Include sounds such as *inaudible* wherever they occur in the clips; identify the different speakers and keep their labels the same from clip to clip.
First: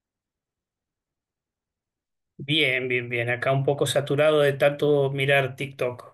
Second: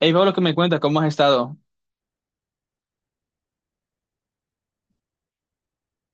Speaker 1: Hey Pablo, ¿qué me cuentas? ¿Cómo has estado?
Speaker 2: Bien, bien, bien. Acá un poco saturado de tanto mirar TikTok.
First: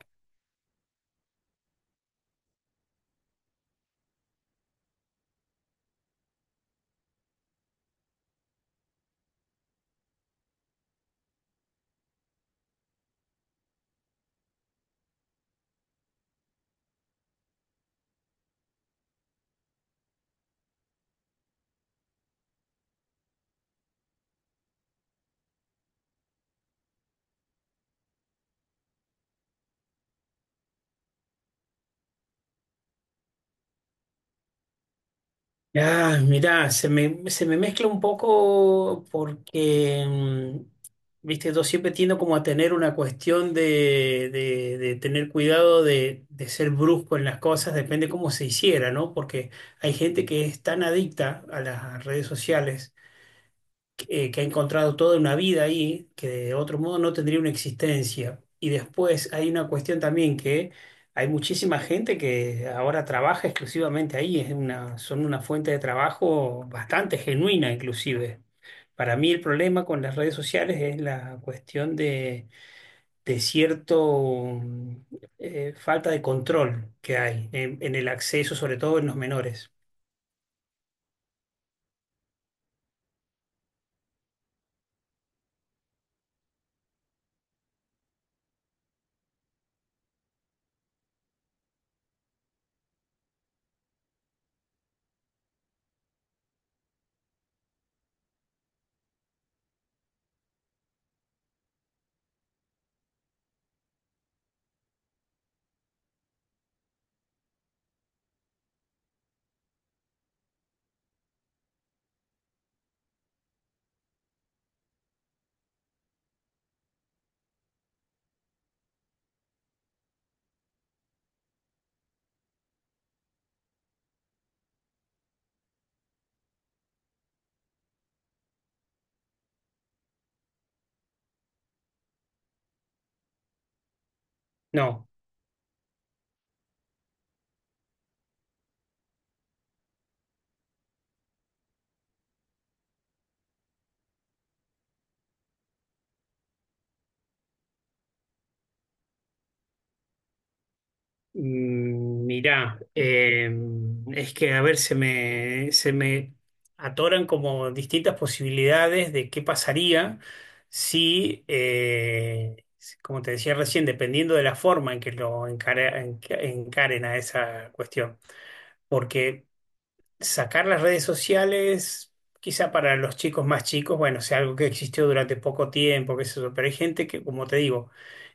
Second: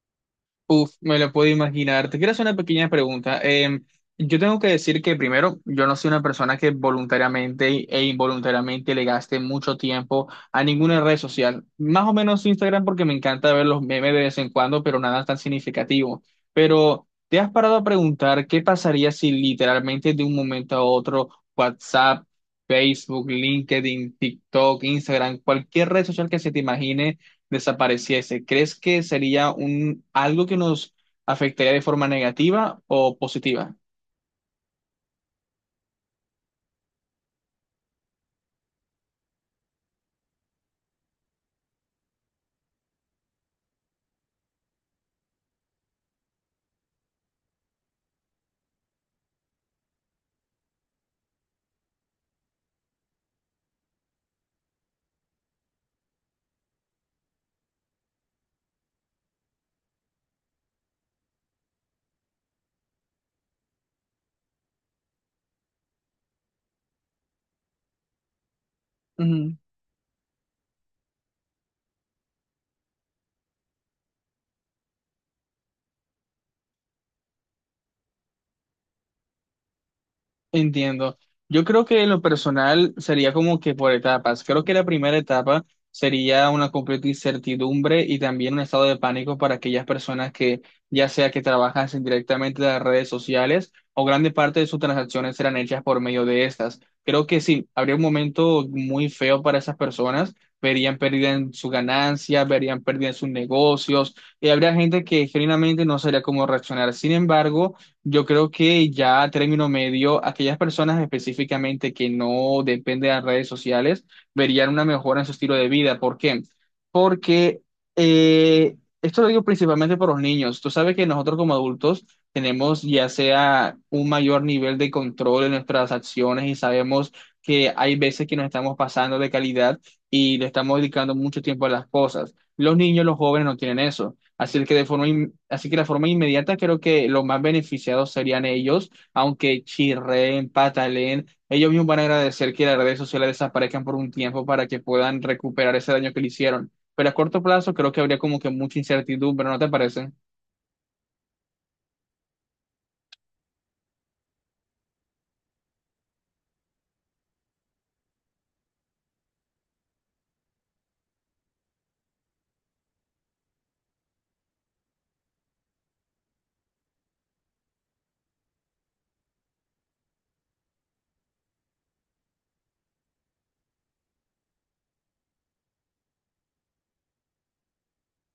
Speaker 1: Uf, me lo puedo imaginar. Te quiero hacer una pequeña pregunta. Yo tengo que decir que primero, yo no soy una persona que voluntariamente e involuntariamente le gaste mucho tiempo a ninguna red social. Más o menos Instagram porque me encanta ver los memes de vez en cuando, pero nada tan significativo. Pero, ¿te has parado a preguntar qué pasaría si literalmente de un momento a otro WhatsApp, Facebook, LinkedIn, TikTok, Instagram, cualquier red social que se te imagine desapareciese? ¿Crees que sería un algo que nos afectaría de forma negativa o positiva?
Speaker 2: Ah, mirá, se me mezcla un poco porque, viste, yo siempre tiendo como a tener una cuestión de tener cuidado de ser brusco en las cosas, depende cómo se hiciera, ¿no? Porque hay gente que es tan adicta a las redes sociales, que ha encontrado toda una vida ahí, que de otro modo no tendría una existencia. Y después hay una cuestión también que hay muchísima gente que ahora trabaja exclusivamente ahí, es una, son una fuente de trabajo bastante genuina inclusive. Para mí el problema con las redes sociales es la cuestión de cierto, mm, falta de control que hay en el acceso, sobre todo en los menores.
Speaker 1: Entiendo. Yo creo que en lo personal sería como que por etapas. Creo que la primera etapa sería una completa incertidumbre y también un estado de pánico para aquellas personas que, ya sea que trabajan directamente en las redes sociales o grande parte de sus transacciones serán hechas por medio de estas. Creo que sí, habría un momento muy feo para esas personas. Verían pérdida en su ganancia, verían pérdida en sus negocios y habría gente que genuinamente no sabría cómo reaccionar. Sin embargo, yo creo que ya a término medio, aquellas personas específicamente que no dependen de las redes sociales verían una mejora en su estilo de vida. ¿Por qué? Porque eh, esto lo digo principalmente por los niños. Tú sabes que nosotros como adultos tenemos ya sea un mayor nivel de control en nuestras acciones y sabemos que hay veces que nos estamos pasando de calidad y le estamos dedicando mucho tiempo a las cosas. Los niños, los jóvenes no tienen eso. Así que de forma,
Speaker 2: No.
Speaker 1: así que la forma inmediata creo que los más beneficiados serían ellos, aunque chirren, pataleen, ellos mismos van a agradecer que las redes sociales desaparezcan por un tiempo para que puedan recuperar ese daño que le hicieron. Pero a corto plazo creo que habría como que mucha incertidumbre, ¿no te parece?
Speaker 2: Mirá, es que a ver, se me atoran como distintas posibilidades de qué pasaría si, si, como te decía recién, dependiendo de la forma en que encaren a esa cuestión. Porque sacar las redes sociales, quizá para los chicos más chicos, bueno, sea algo que existió durante poco tiempo, qué sé yo, pero hay gente que, como te digo,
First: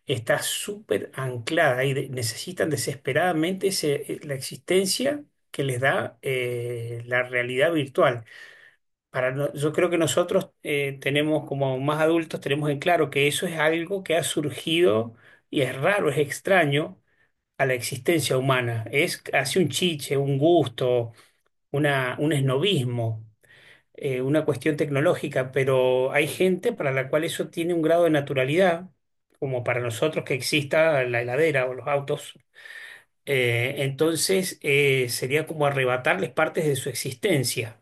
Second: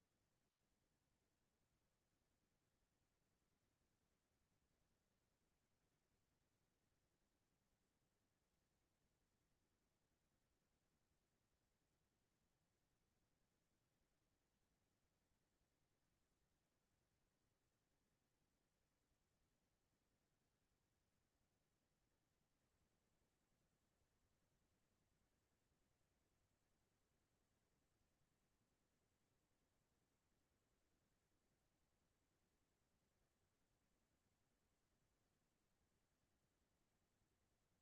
Speaker 2: está súper anclada y necesitan desesperadamente la existencia que les da la realidad virtual. Para no- Yo creo que nosotros tenemos, como más adultos, tenemos en claro que eso es algo que ha surgido y es raro, es extraño a la existencia humana. Es casi un chiche, un gusto, una, un esnobismo, una cuestión tecnológica, pero hay gente para la cual eso tiene un grado de naturalidad, como para nosotros que exista la heladera o los autos. Entonces, sería como arrebatarles partes de su existencia.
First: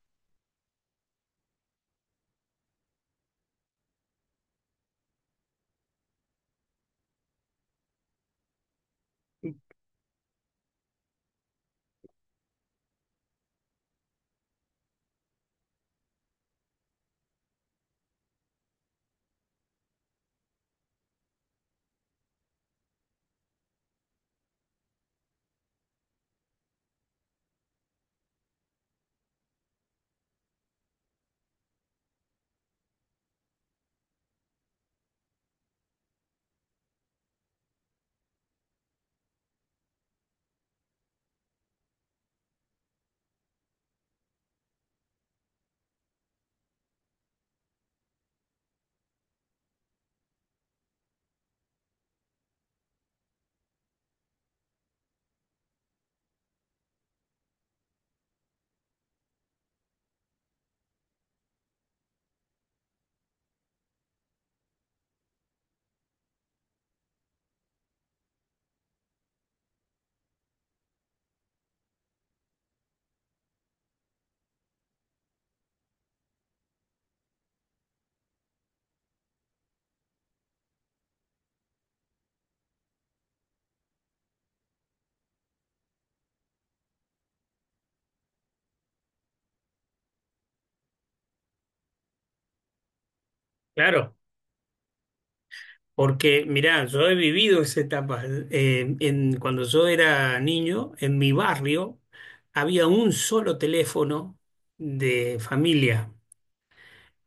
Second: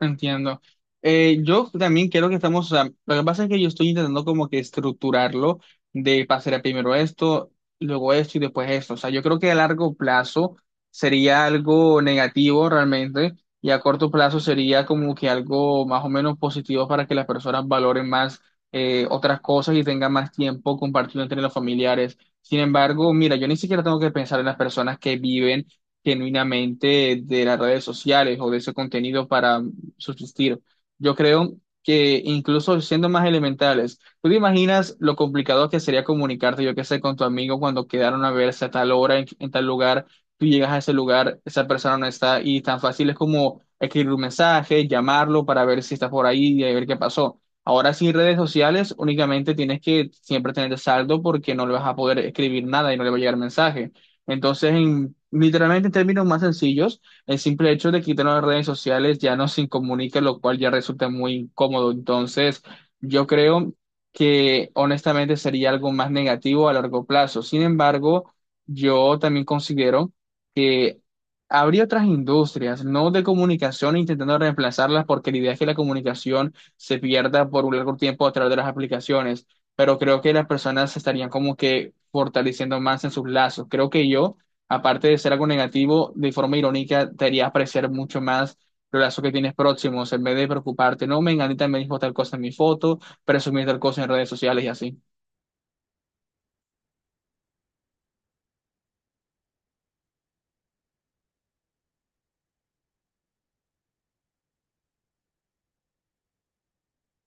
Speaker 1: Entiendo. Yo también creo que estamos, o sea, lo que pasa es que yo estoy intentando como que estructurarlo de pasar primero esto, luego esto y después esto. O sea, yo creo que a largo plazo sería algo negativo realmente y a corto plazo sería como que algo más o menos positivo para que las personas valoren más otras cosas y tengan más tiempo compartido entre los familiares. Sin embargo, mira, yo ni siquiera tengo que pensar en las personas que viven genuinamente de las redes sociales o de ese contenido para subsistir. Yo creo que incluso siendo más elementales, ¿tú te imaginas lo complicado que sería comunicarte, yo qué sé, con tu amigo cuando quedaron a verse a tal hora, en tal lugar, tú llegas a ese lugar, esa persona no está y tan fácil es como escribir un mensaje, llamarlo para ver si está por ahí y a ver qué pasó? Ahora sin redes sociales únicamente tienes que siempre tener saldo porque no le vas a poder escribir nada y no le va a llegar mensaje. Entonces, literalmente en términos más sencillos, el simple hecho de quitar las redes sociales ya nos incomunica, lo cual ya resulta muy incómodo. Entonces, yo creo que honestamente sería algo más negativo a largo plazo. Sin embargo, yo también considero que habría otras industrias, no de comunicación, intentando reemplazarlas, porque la idea es que la comunicación se pierda por un largo tiempo a través de las aplicaciones. Pero creo que las personas se estarían como que fortaleciendo más en sus lazos. Creo que yo, aparte de ser algo negativo, de forma irónica, te haría apreciar mucho más los lazos que tienes próximos, en vez de preocuparte, no, Menganita me dijo tal cosa en mi foto, presumir tal cosa en
Speaker 2: Claro,
Speaker 1: redes sociales y así.
Speaker 2: porque mirá, yo he vivido esa etapa. Cuando yo era niño, en mi barrio había un solo teléfono de familia.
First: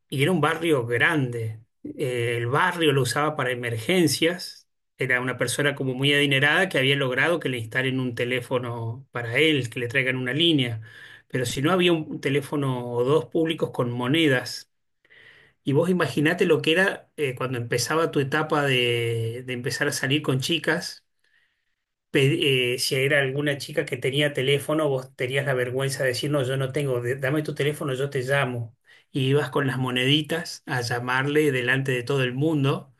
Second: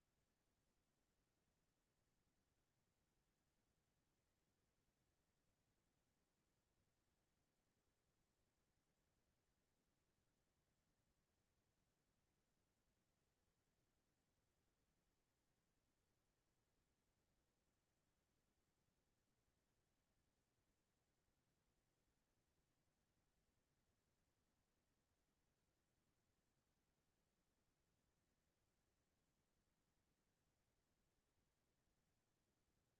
Speaker 2: Y era un barrio grande. El barrio lo usaba para emergencias. Era una persona como muy adinerada que había logrado que le instalen un teléfono para él, que le traigan una línea. Pero si no, había un teléfono o dos públicos con monedas. Y vos imaginate lo que era cuando empezaba tu etapa de empezar a salir con chicas, si era alguna chica que tenía teléfono, vos tenías la vergüenza de decir, no, yo no tengo, dame tu teléfono, yo te llamo. Y ibas con las moneditas a llamarle delante de todo el mundo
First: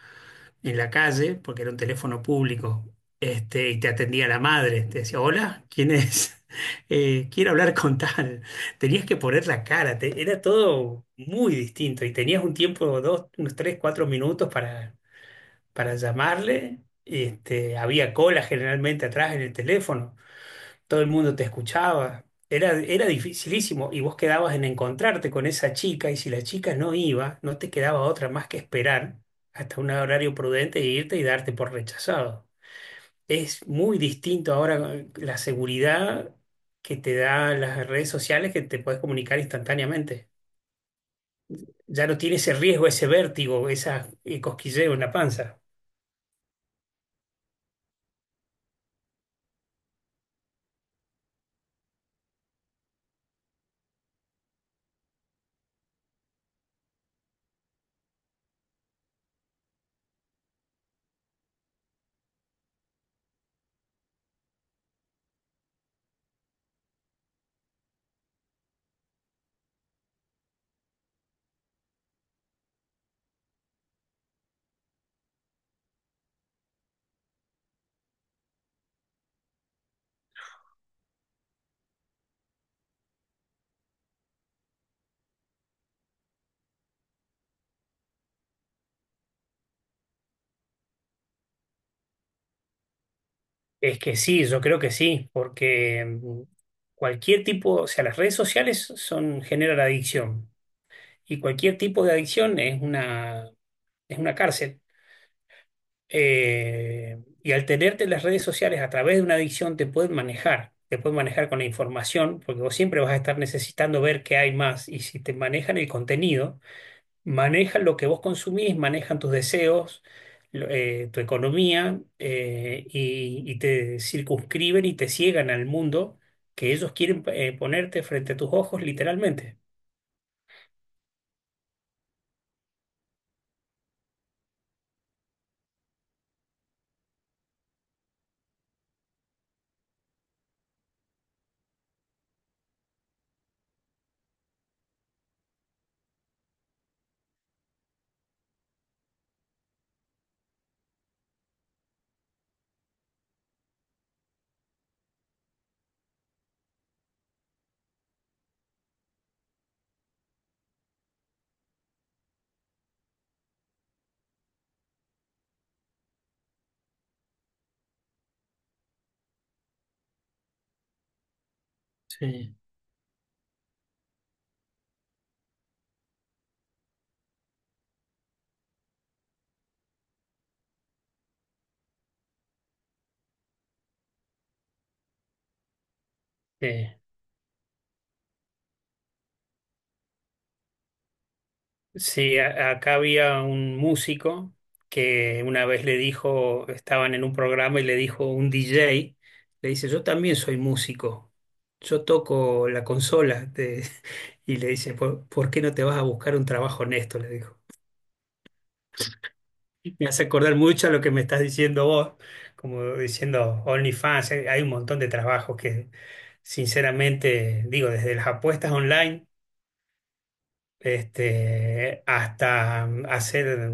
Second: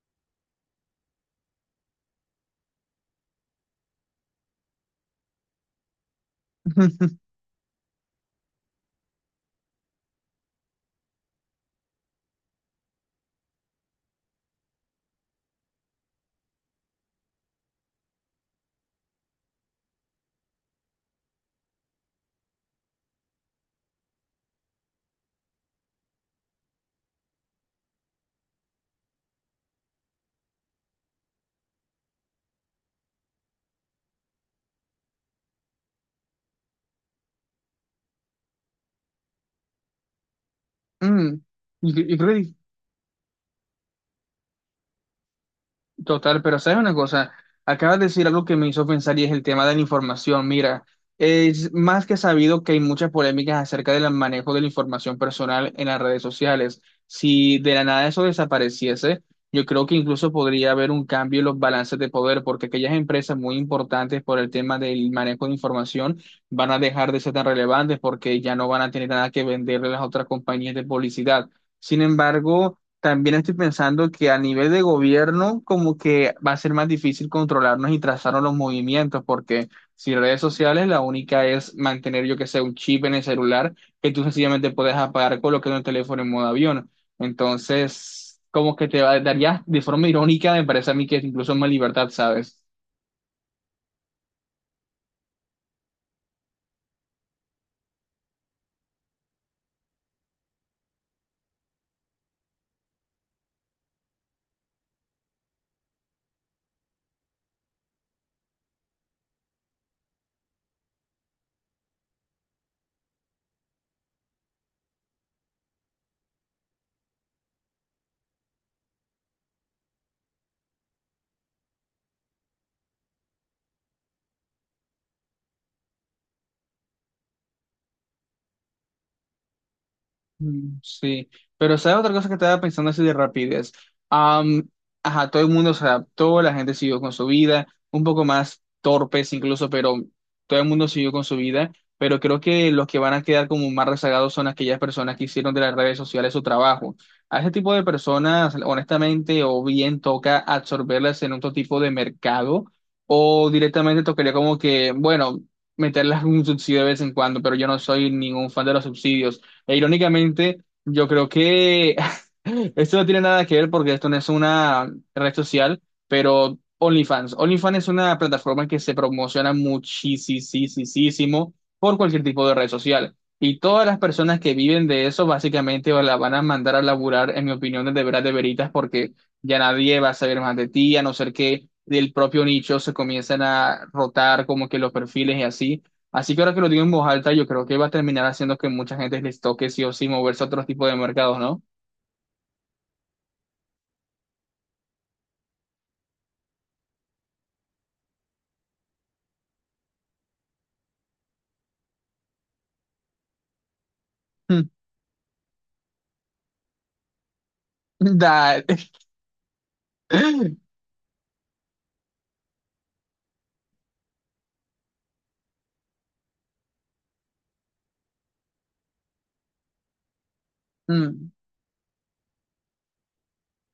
Speaker 2: en la calle, porque era un teléfono público. Este, y te atendía la madre, te decía, hola, ¿quién es? *laughs*
Speaker 1: *laughs*
Speaker 2: Quiero hablar con tal. Tenías que poner la cara, era todo muy distinto y tenías un tiempo, dos, unos tres, cuatro minutos para llamarle. Este, había cola generalmente atrás en el teléfono, todo el mundo te escuchaba. Era dificilísimo y vos quedabas en encontrarte con esa chica y si la chica no iba, no te quedaba otra más que esperar hasta un horario prudente e irte y darte por rechazado. Es muy distinto ahora, la seguridad que te da las redes sociales, que te puedes comunicar instantáneamente.
Speaker 1: Mm,
Speaker 2: Ya
Speaker 1: y
Speaker 2: no
Speaker 1: creo
Speaker 2: tiene
Speaker 1: que
Speaker 2: ese riesgo, ese vértigo, esa, cosquilleo en la panza.
Speaker 1: total, pero sabes una cosa, acabas de decir algo que me hizo pensar y es el tema de la información. Mira, es más que sabido que hay muchas polémicas acerca del manejo de la información personal en las redes sociales. Si de la nada eso desapareciese, yo creo que incluso podría haber un cambio en los balances de poder, porque aquellas empresas muy importantes por el tema del manejo de información van a dejar de ser tan relevantes porque ya no van a tener nada que venderle a las otras compañías de publicidad. Sin embargo, también estoy pensando que a nivel de gobierno como que va a ser más difícil controlarnos y trazarnos los movimientos, porque si redes sociales la única es mantener yo que sé un chip en el celular que tú sencillamente puedes apagar colocando el teléfono en modo avión. Entonces, como que daría de forma irónica, me parece a mí que es incluso más libertad, ¿sabes?
Speaker 2: Es que sí, yo creo que sí, porque, cualquier tipo, o sea, las redes sociales son, generan adicción y cualquier tipo de adicción es una cárcel. Y al tenerte las redes sociales a través de una adicción te pueden manejar con la información, porque vos siempre vas a estar necesitando ver qué hay más, y si te manejan el contenido, manejan lo que vos consumís, manejan tus deseos, tu economía, y te circunscriben y te ciegan al mundo que ellos quieren, ponerte frente a tus ojos literalmente.
Speaker 1: Sí, pero ¿sabes otra cosa que estaba pensando así de rapidez? Am, ajá, todo el mundo se adaptó, la gente siguió con su vida, un poco más torpes incluso, pero todo el mundo siguió con su vida, pero creo que los que van a quedar como más rezagados son aquellas personas que hicieron de las redes sociales su trabajo. A ese tipo de personas, honestamente, o bien toca absorberlas en otro tipo de mercado, o directamente tocaría como que, bueno, meterlas en un subsidio de vez en cuando, pero yo no soy ningún fan de los subsidios. E irónicamente, yo creo que *laughs* esto no tiene nada que ver porque esto no es una red social, pero OnlyFans. OnlyFans es una plataforma que se promociona muchísimo por cualquier tipo de
Speaker 2: Sí.
Speaker 1: red social. Y todas las personas que viven de eso, básicamente la van a mandar a laburar, en mi opinión, desde veras de veritas, porque ya nadie va a saber más de ti, a no ser que del propio nicho se comiencen a rotar como que los perfiles y así. Así que ahora que lo digo en
Speaker 2: Eh,
Speaker 1: voz alta, yo creo que va a terminar haciendo que mucha gente les toque sí o sí moverse a otro tipo de mercados, ¿no?
Speaker 2: Acá había un músico que una vez le dijo, estaban en un programa y le dijo un DJ, le dice, yo también soy músico, yo toco la consola, *laughs* y le
Speaker 1: Mm.
Speaker 2: dice, ¿por qué no te vas a buscar un trabajo honesto? Le dijo.
Speaker 1: Dale.
Speaker 2: Me hace acordar
Speaker 1: *laughs*
Speaker 2: mucho a lo que me estás diciendo vos, como diciendo OnlyFans, hay un montón de trabajos que, sinceramente, digo, desde las apuestas online,
Speaker 1: Mm.
Speaker 2: este, hasta hacer,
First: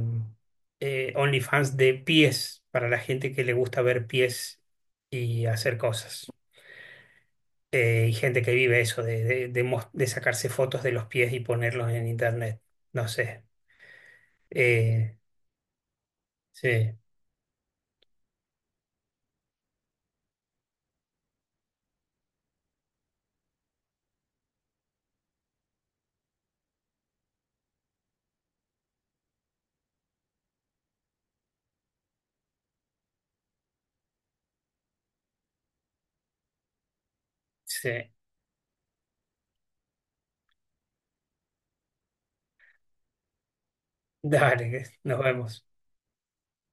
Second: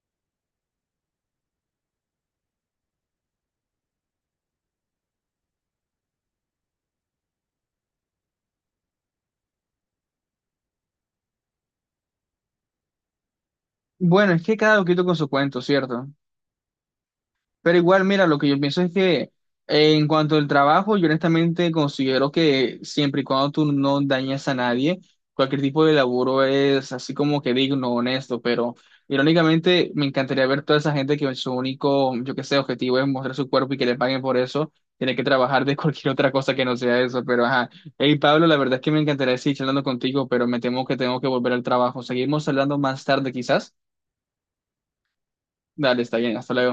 Speaker 2: OnlyFans de pies para la gente que le gusta ver pies y hacer cosas. Y gente que vive eso, de sacarse fotos de los pies y ponerlos en internet. No sé.
Speaker 1: Bueno, es que cada loquito con
Speaker 2: Eh,
Speaker 1: su cuento, ¿cierto?
Speaker 2: sí,
Speaker 1: Pero igual, mira, lo que yo pienso es que en cuanto al trabajo, yo honestamente considero que siempre y cuando tú no dañas a nadie, cualquier tipo de laburo es así como que digno, honesto, pero irónicamente me encantaría ver toda esa gente que su único, yo qué sé, objetivo es mostrar su cuerpo y que le paguen por eso, tiene que trabajar de *laughs* cualquier otra cosa que no sea eso, pero ajá.
Speaker 2: sí.
Speaker 1: Hey Pablo, la verdad es que me encantaría seguir charlando contigo, pero me temo que tengo que volver al trabajo. Seguimos hablando más tarde quizás.
Speaker 2: Dale, nos vemos.
Speaker 1: Dale, está bien, hasta luego.